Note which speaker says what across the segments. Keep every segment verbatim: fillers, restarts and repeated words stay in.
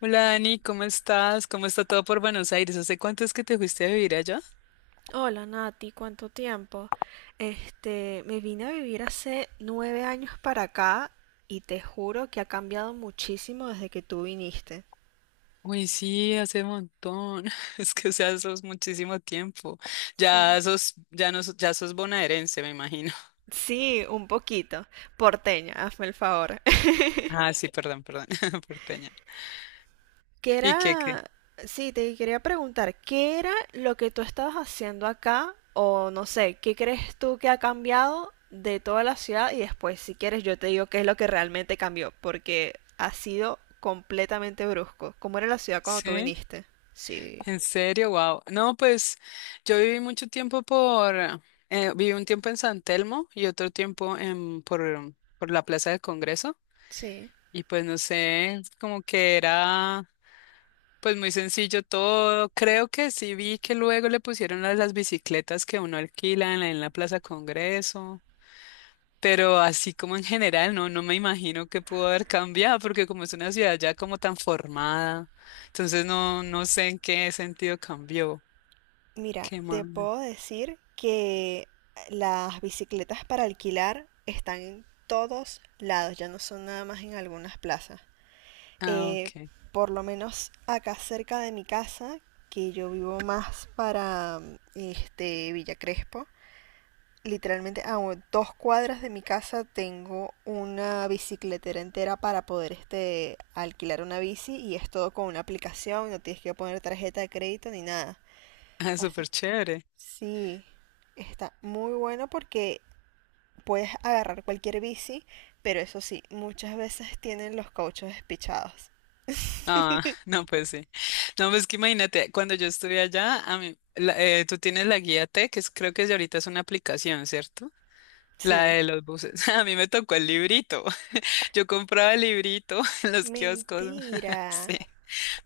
Speaker 1: Hola Dani, ¿cómo estás? ¿Cómo está todo por Buenos Aires? ¿Hace cuánto es que te fuiste a vivir allá?
Speaker 2: Hola Nati, ¿cuánto tiempo? Este, me vine a vivir hace nueve años para acá y te juro que ha cambiado muchísimo desde que tú viniste.
Speaker 1: Uy, sí, hace montón. Es que, o sea, sos muchísimo tiempo.
Speaker 2: Sí.
Speaker 1: Ya sos, ya no, sos- ya sos bonaerense, me imagino.
Speaker 2: Sí, un poquito. Porteña, hazme el favor.
Speaker 1: Ah, sí, perdón, perdón, porteña.
Speaker 2: ¿Qué
Speaker 1: ¿Y qué, qué?
Speaker 2: era? Sí, te quería preguntar, ¿qué era lo que tú estabas haciendo acá? O no sé, ¿qué crees tú que ha cambiado de toda la ciudad? Y después, si quieres, yo te digo qué es lo que realmente cambió, porque ha sido completamente brusco. ¿Cómo era la ciudad cuando tú
Speaker 1: Sí,
Speaker 2: viniste? Sí,
Speaker 1: en serio, wow. No, pues yo viví mucho tiempo por, eh, viví un tiempo en San Telmo y otro tiempo en, por, por la Plaza del Congreso.
Speaker 2: sí.
Speaker 1: Y pues no sé, como que era. Pues muy sencillo todo. Creo que sí vi que luego le pusieron las, las bicicletas que uno alquila en la, en la Plaza Congreso, pero así como en general, no, no me imagino que pudo haber cambiado, porque como es una ciudad ya como tan formada, entonces no, no sé en qué sentido cambió.
Speaker 2: Mira,
Speaker 1: ¿Qué
Speaker 2: te
Speaker 1: más?
Speaker 2: puedo decir que las bicicletas para alquilar están en todos lados, ya no son nada más en algunas plazas.
Speaker 1: Ah,
Speaker 2: eh,
Speaker 1: ok.
Speaker 2: por lo menos acá cerca de mi casa, que yo vivo más para este Villa Crespo. Literalmente a dos cuadras de mi casa tengo una bicicletera entera para poder este alquilar una bici y es todo con una aplicación, no tienes que poner tarjeta de crédito ni nada.
Speaker 1: Ah,
Speaker 2: Así
Speaker 1: súper
Speaker 2: que
Speaker 1: chévere.
Speaker 2: sí, está muy bueno porque puedes agarrar cualquier bici, pero eso sí, muchas veces tienen los cauchos despichados.
Speaker 1: Ah, no, pues sí. No, pues que imagínate, cuando yo estuve allá, a mí, la- eh, tú tienes la guía T, que es- creo que es de ahorita es una aplicación, ¿cierto? La
Speaker 2: Sí.
Speaker 1: de los buses. A mí me tocó el librito. Yo compraba el librito en los kioscos.
Speaker 2: Mentira,
Speaker 1: Sí.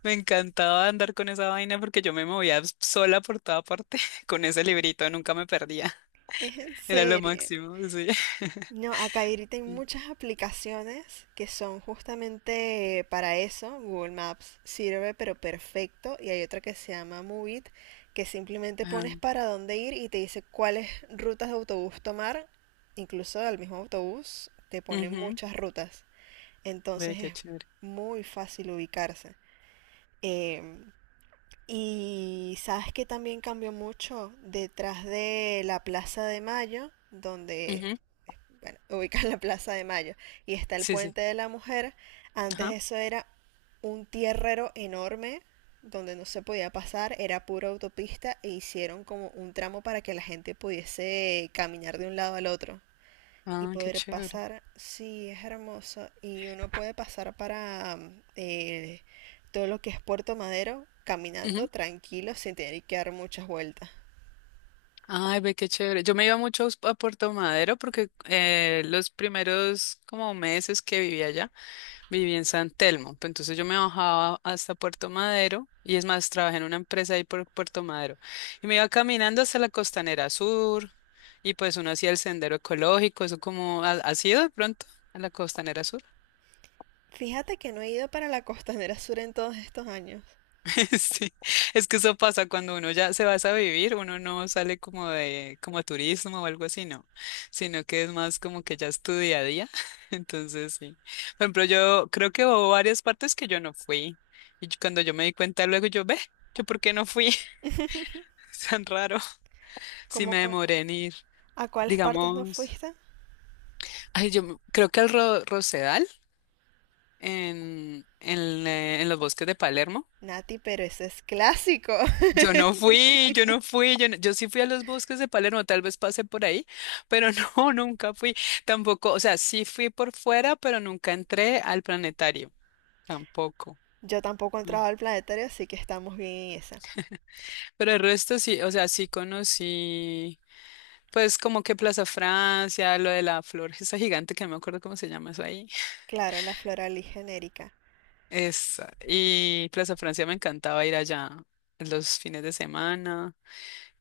Speaker 1: Me encantaba andar con esa vaina porque yo me movía sola por toda parte con ese librito. Nunca me perdía.
Speaker 2: es en
Speaker 1: Era lo
Speaker 2: serio.
Speaker 1: máximo. Sí.
Speaker 2: No, acá ahorita hay
Speaker 1: Sí.
Speaker 2: muchas aplicaciones que son justamente para eso. Google Maps sirve, pero perfecto. Y hay otra que se llama Move It, que simplemente
Speaker 1: Ah,
Speaker 2: pones para dónde ir y te dice cuáles rutas de autobús tomar. Incluso al mismo autobús te ponen
Speaker 1: ujú.
Speaker 2: muchas rutas.
Speaker 1: Ve
Speaker 2: Entonces
Speaker 1: qué
Speaker 2: es
Speaker 1: chévere.
Speaker 2: muy fácil ubicarse. Em, Y sabes que también cambió mucho detrás de la Plaza de Mayo, donde,
Speaker 1: Ujú.
Speaker 2: bueno, ubican la Plaza de Mayo, y está el
Speaker 1: Sí, sí.
Speaker 2: Puente de la Mujer. Antes
Speaker 1: Ajá.
Speaker 2: eso era un tierrero enorme donde no se podía pasar, era pura autopista e hicieron como un tramo para que la gente pudiese caminar de un lado al otro y
Speaker 1: Ah, qué
Speaker 2: poder
Speaker 1: chévere.
Speaker 2: pasar, sí, es hermoso. Y uno puede pasar para mm, eh, todo lo que es Puerto Madero caminando
Speaker 1: Ujú.
Speaker 2: tranquilo sin tener que dar muchas vueltas.
Speaker 1: Ay, ve qué chévere. Yo me iba mucho a Puerto Madero porque eh, los primeros como meses que vivía allá viví en San Telmo. Pues entonces yo me bajaba hasta Puerto Madero y es más, trabajé en una empresa ahí por Puerto Madero y me iba caminando hasta la Costanera Sur y pues uno hacía el sendero ecológico, eso como, ¿ha, ha sido de pronto a la Costanera Sur?
Speaker 2: Fíjate que no he ido para la Costanera Sur en todos estos años.
Speaker 1: Sí, es que eso pasa cuando uno ya se va a vivir, uno no sale como de como a turismo o algo así, no, sino que es más como que ya es tu día a día. Entonces, sí. Por ejemplo, yo creo que hubo varias partes que yo no fui y yo- cuando yo me di cuenta luego yo, ve, yo por qué no fui, tan raro. Sí
Speaker 2: ¿Cómo
Speaker 1: me
Speaker 2: cua-
Speaker 1: demoré en ir,
Speaker 2: ¿A cuáles partes no
Speaker 1: digamos,
Speaker 2: fuiste?
Speaker 1: ay, yo me- creo que al Ro- Rosedal en en, eh, en los bosques de Palermo.
Speaker 2: Nati, pero ese es clásico.
Speaker 1: Yo no fui, yo no fui, yo, no- Yo sí fui a los bosques de Palermo, tal vez pasé por ahí, pero no, nunca fui, tampoco, o sea, sí fui por fuera, pero nunca entré al planetario, tampoco.
Speaker 2: Yo tampoco he
Speaker 1: Mm.
Speaker 2: entrado al planetario, así que estamos bien en esa.
Speaker 1: Pero el resto sí, o sea, sí conocí, pues como que Plaza Francia, lo de la flor, esa gigante que no me acuerdo cómo se llama eso ahí.
Speaker 2: Claro, la floral y genérica.
Speaker 1: Esa, y Plaza Francia me encantaba ir allá los fines de semana.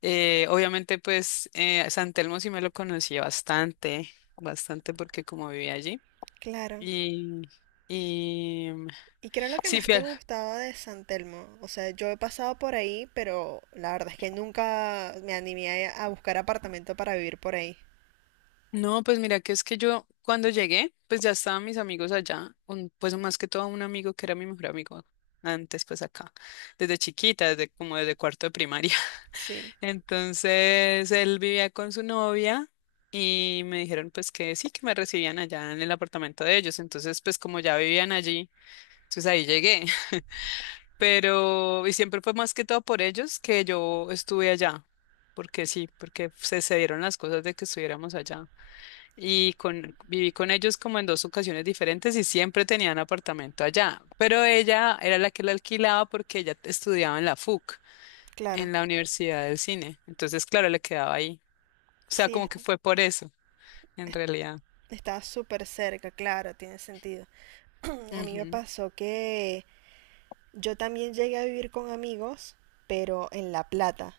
Speaker 1: Eh, obviamente, pues eh, San Telmo sí me lo conocí bastante, bastante porque como vivía allí.
Speaker 2: Claro,
Speaker 1: Y, y mm,
Speaker 2: ¿y qué era lo que
Speaker 1: sí,
Speaker 2: más te
Speaker 1: fiel.
Speaker 2: gustaba de San Telmo? O sea, yo he pasado por ahí, pero la verdad es que nunca me animé a a buscar apartamento para vivir por ahí.
Speaker 1: No, pues mira que es que yo cuando llegué, pues ya estaban mis amigos allá, un- pues más que todo un amigo que era mi mejor amigo antes, pues acá, desde chiquita, desde como desde cuarto de primaria.
Speaker 2: Sí,
Speaker 1: Entonces él vivía con su novia y me dijeron pues que sí, que me recibían allá en el apartamento de ellos. Entonces pues como ya vivían allí. Entonces ahí llegué, pero y siempre fue más que todo por ellos que yo estuve allá, porque sí, porque se, se dieron las cosas de que estuviéramos allá. Y con, viví con ellos como en dos ocasiones diferentes y siempre tenían apartamento allá, pero ella era la que la alquilaba porque ella estudiaba en la F U C,
Speaker 2: claro.
Speaker 1: en la Universidad del Cine. Entonces, claro, le quedaba ahí. O sea,
Speaker 2: Sí,
Speaker 1: como que
Speaker 2: está.
Speaker 1: fue por eso, en realidad.
Speaker 2: Estaba súper cerca, claro, tiene sentido. A mí me
Speaker 1: Ujú.
Speaker 2: pasó que yo también llegué a vivir con amigos, pero en La Plata.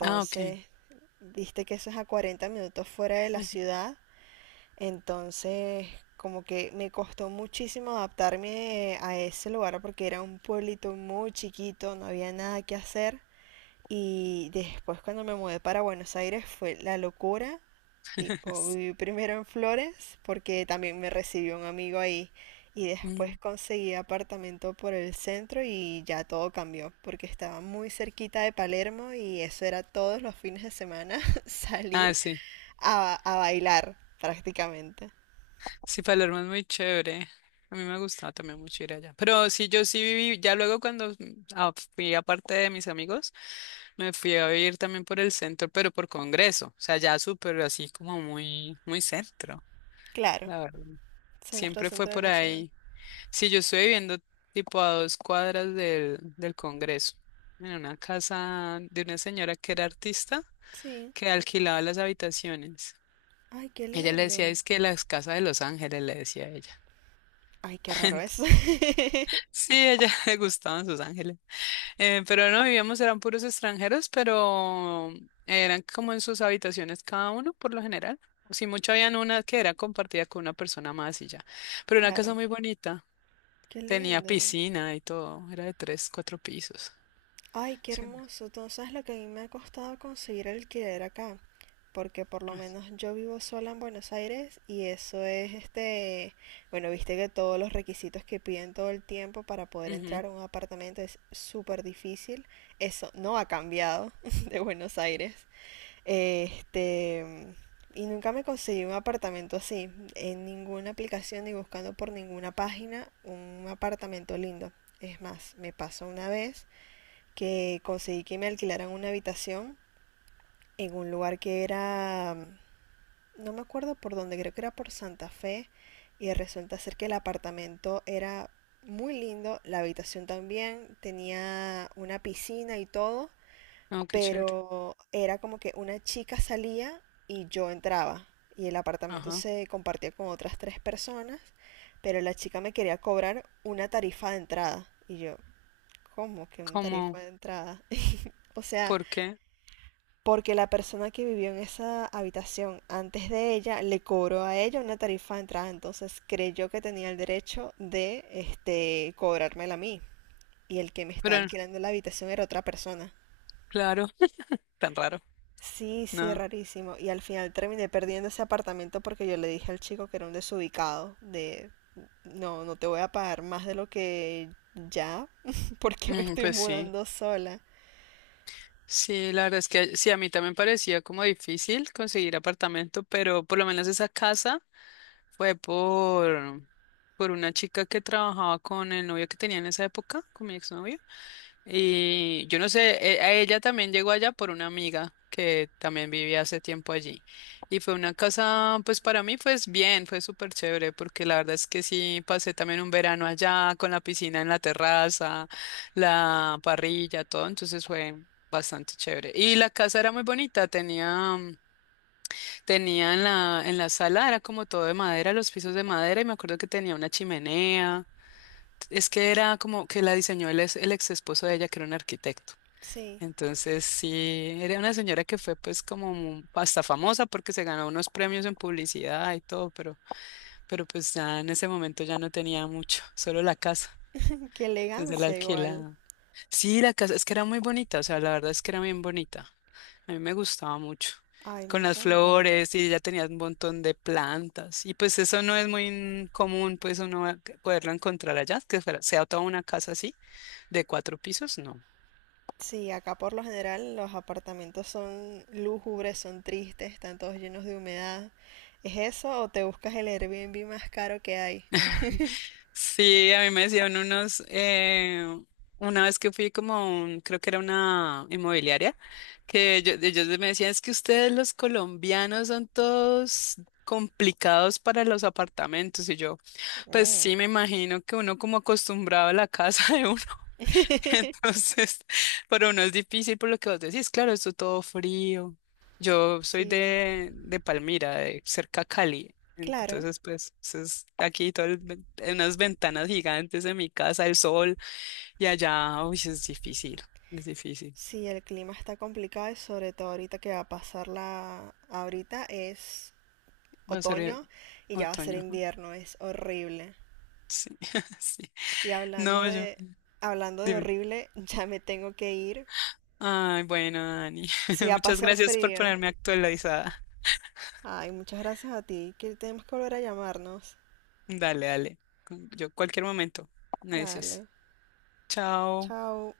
Speaker 1: Ah, ok.
Speaker 2: viste que eso es a cuarenta minutos fuera de la ciudad. Entonces, como que me costó muchísimo adaptarme a ese lugar porque era un pueblito muy chiquito, no había nada que hacer. Y después cuando me mudé para Buenos Aires fue la locura. Tipo, viví primero en Flores porque también me recibió un amigo ahí. Y después
Speaker 1: Ujú.
Speaker 2: conseguí apartamento por el centro y ya todo cambió porque estaba muy cerquita de Palermo y eso era todos los fines de semana
Speaker 1: Ah,
Speaker 2: salir
Speaker 1: sí.
Speaker 2: a, a bailar prácticamente.
Speaker 1: Sí, Palermo es muy chévere. A mí me gustaba también mucho ir allá. Pero sí, yo sí viví, ya luego cuando mm, ah, fui aparte de mis amigos, me fui a vivir también por el centro, pero por Congreso. O sea, ya súper así como muy, muy centro,
Speaker 2: Claro,
Speaker 1: la verdad.
Speaker 2: centro,
Speaker 1: Siempre fue
Speaker 2: centro de
Speaker 1: por
Speaker 2: la ciudad.
Speaker 1: ahí. Sí, yo estoy viviendo tipo a dos cuadras del, del Congreso, en una casa de una señora que era artista,
Speaker 2: Sí.
Speaker 1: que alquilaba las habitaciones.
Speaker 2: Ay, qué
Speaker 1: Ella le decía,
Speaker 2: lindo.
Speaker 1: es que las casas de Los Ángeles, le decía ella.
Speaker 2: Ay, qué raro eso.
Speaker 1: Sí, a ella le gustaban sus ángeles. Eh, pero no vivíamos, eran puros extranjeros, pero eran como en sus habitaciones cada uno por lo general. O si mucho habían una que era compartida con una persona más y ya. Pero una casa
Speaker 2: Claro,
Speaker 1: muy bonita,
Speaker 2: qué
Speaker 1: tenía
Speaker 2: lindo.
Speaker 1: piscina y todo, era de tres, cuatro pisos.
Speaker 2: Ay, qué
Speaker 1: Sí.
Speaker 2: hermoso. Entonces, lo que a mí me ha costado conseguir alquiler acá, porque por lo menos yo vivo sola en Buenos Aires y eso es este, bueno, viste que todos los requisitos que piden todo el tiempo para poder
Speaker 1: Ujú.
Speaker 2: entrar a un apartamento es súper difícil. Eso no ha cambiado de Buenos Aires. Este, y nunca me conseguí un apartamento así, en ninguna aplicación ni buscando por ninguna página un apartamento lindo. Es más, me pasó una vez que conseguí que me alquilaran una habitación en un lugar que era, no me acuerdo por dónde, creo que era por Santa Fe, y resulta ser que el apartamento era muy lindo, la habitación también, tenía una piscina y todo,
Speaker 1: No, qué chévere.
Speaker 2: pero era como que una chica salía y yo entraba y el apartamento
Speaker 1: Ajá.
Speaker 2: se compartía con otras tres personas, pero la chica me quería cobrar una tarifa de entrada y yo, ¿cómo que una
Speaker 1: ¿Cómo?
Speaker 2: tarifa de entrada? O sea,
Speaker 1: ¿Por qué?
Speaker 2: porque la persona que vivió en esa habitación antes de ella le cobró a ella una tarifa de entrada, entonces creyó que tenía el derecho de este cobrármela a mí. Y el que me está
Speaker 1: Pero
Speaker 2: alquilando la habitación era otra persona.
Speaker 1: claro, tan raro.
Speaker 2: Sí, sí,
Speaker 1: No.
Speaker 2: rarísimo. Y al final terminé perdiendo ese apartamento porque yo le dije al chico que era un desubicado, de no, no te voy a pagar más de lo que ya, porque me
Speaker 1: Ujú,
Speaker 2: estoy
Speaker 1: pues sí.
Speaker 2: mudando sola.
Speaker 1: Sí, la verdad es que sí, a mí también parecía como difícil conseguir apartamento, pero por lo menos esa casa fue por, por una chica que trabajaba con el novio que tenía en esa época, con mi exnovio. Y yo no sé, e- a ella también llegó allá por una amiga que también vivía hace tiempo allí. Y fue una casa, pues para mí, pues bien, fue súper chévere, porque la verdad es que sí, pasé también un verano allá con la piscina en la terraza, la parrilla, todo, entonces fue bastante chévere. Y la casa era muy bonita, tenía, mm, tenía en la, en la sala, era como todo de madera, los pisos de madera, y me acuerdo que tenía una chimenea. Es que era como que la diseñó el ex, el ex esposo de ella, que era un arquitecto.
Speaker 2: Sí,
Speaker 1: Entonces, sí, era una señora que fue pues como mu- hasta famosa porque se ganó unos premios en publicidad y todo, pero, pero pues ya en ese momento ya no tenía mucho, solo la casa.
Speaker 2: qué
Speaker 1: Entonces la
Speaker 2: elegancia igual.
Speaker 1: alquilaba. Sí, la casa, es que era muy bonita, o sea, la verdad es que era bien bonita. A mí me gustaba mucho.
Speaker 2: Ay, me
Speaker 1: Con las
Speaker 2: encanta.
Speaker 1: flores y ella tenía un montón de plantas. Y pues eso no es muy común, pues uno va- poderlo encontrar allá, que fuera- sea toda una casa así, de cuatro pisos, no.
Speaker 2: Sí, acá por lo general los apartamentos son lúgubres, son tristes, están todos llenos de humedad. ¿Es eso o te buscas el Airbnb más caro que hay?
Speaker 1: Sí, a mí me decían unos, eh, una vez que fui como, a un- creo que era una inmobiliaria, que ellos, ellos me decían, es que ustedes los colombianos son todos complicados para los apartamentos. Y yo, pues sí,
Speaker 2: Mm.
Speaker 1: me imagino que uno como acostumbrado a la casa de uno. Entonces, para uno es difícil por lo que vos decís, claro, esto todo frío. Yo soy
Speaker 2: Sí,
Speaker 1: de, de Palmira, de cerca a Cali.
Speaker 2: claro.
Speaker 1: Entonces, pues, eso es aquí todo el ven- unas ventanas gigantes en mi casa, el sol, y allá, uy, es difícil, es difícil.
Speaker 2: Sí, el clima está complicado y sobre todo ahorita que va a pasar la... Ahorita es
Speaker 1: Va a ser eh,
Speaker 2: otoño y ya va a ser
Speaker 1: otoño. Ajá,
Speaker 2: invierno, es horrible.
Speaker 1: sí, sí.
Speaker 2: Y hablando
Speaker 1: No, yo,
Speaker 2: de... Hablando de
Speaker 1: dime.
Speaker 2: horrible, ya me tengo que ir.
Speaker 1: Ay, bueno, Dani,
Speaker 2: Sí, va a
Speaker 1: muchas
Speaker 2: pasar
Speaker 1: gracias por
Speaker 2: frío.
Speaker 1: ponerme actualizada.
Speaker 2: Ay, muchas gracias a ti, que tenemos que volver a llamarnos.
Speaker 1: Dale, dale. Yo cualquier momento me dices.
Speaker 2: Dale,
Speaker 1: Chao.
Speaker 2: chao.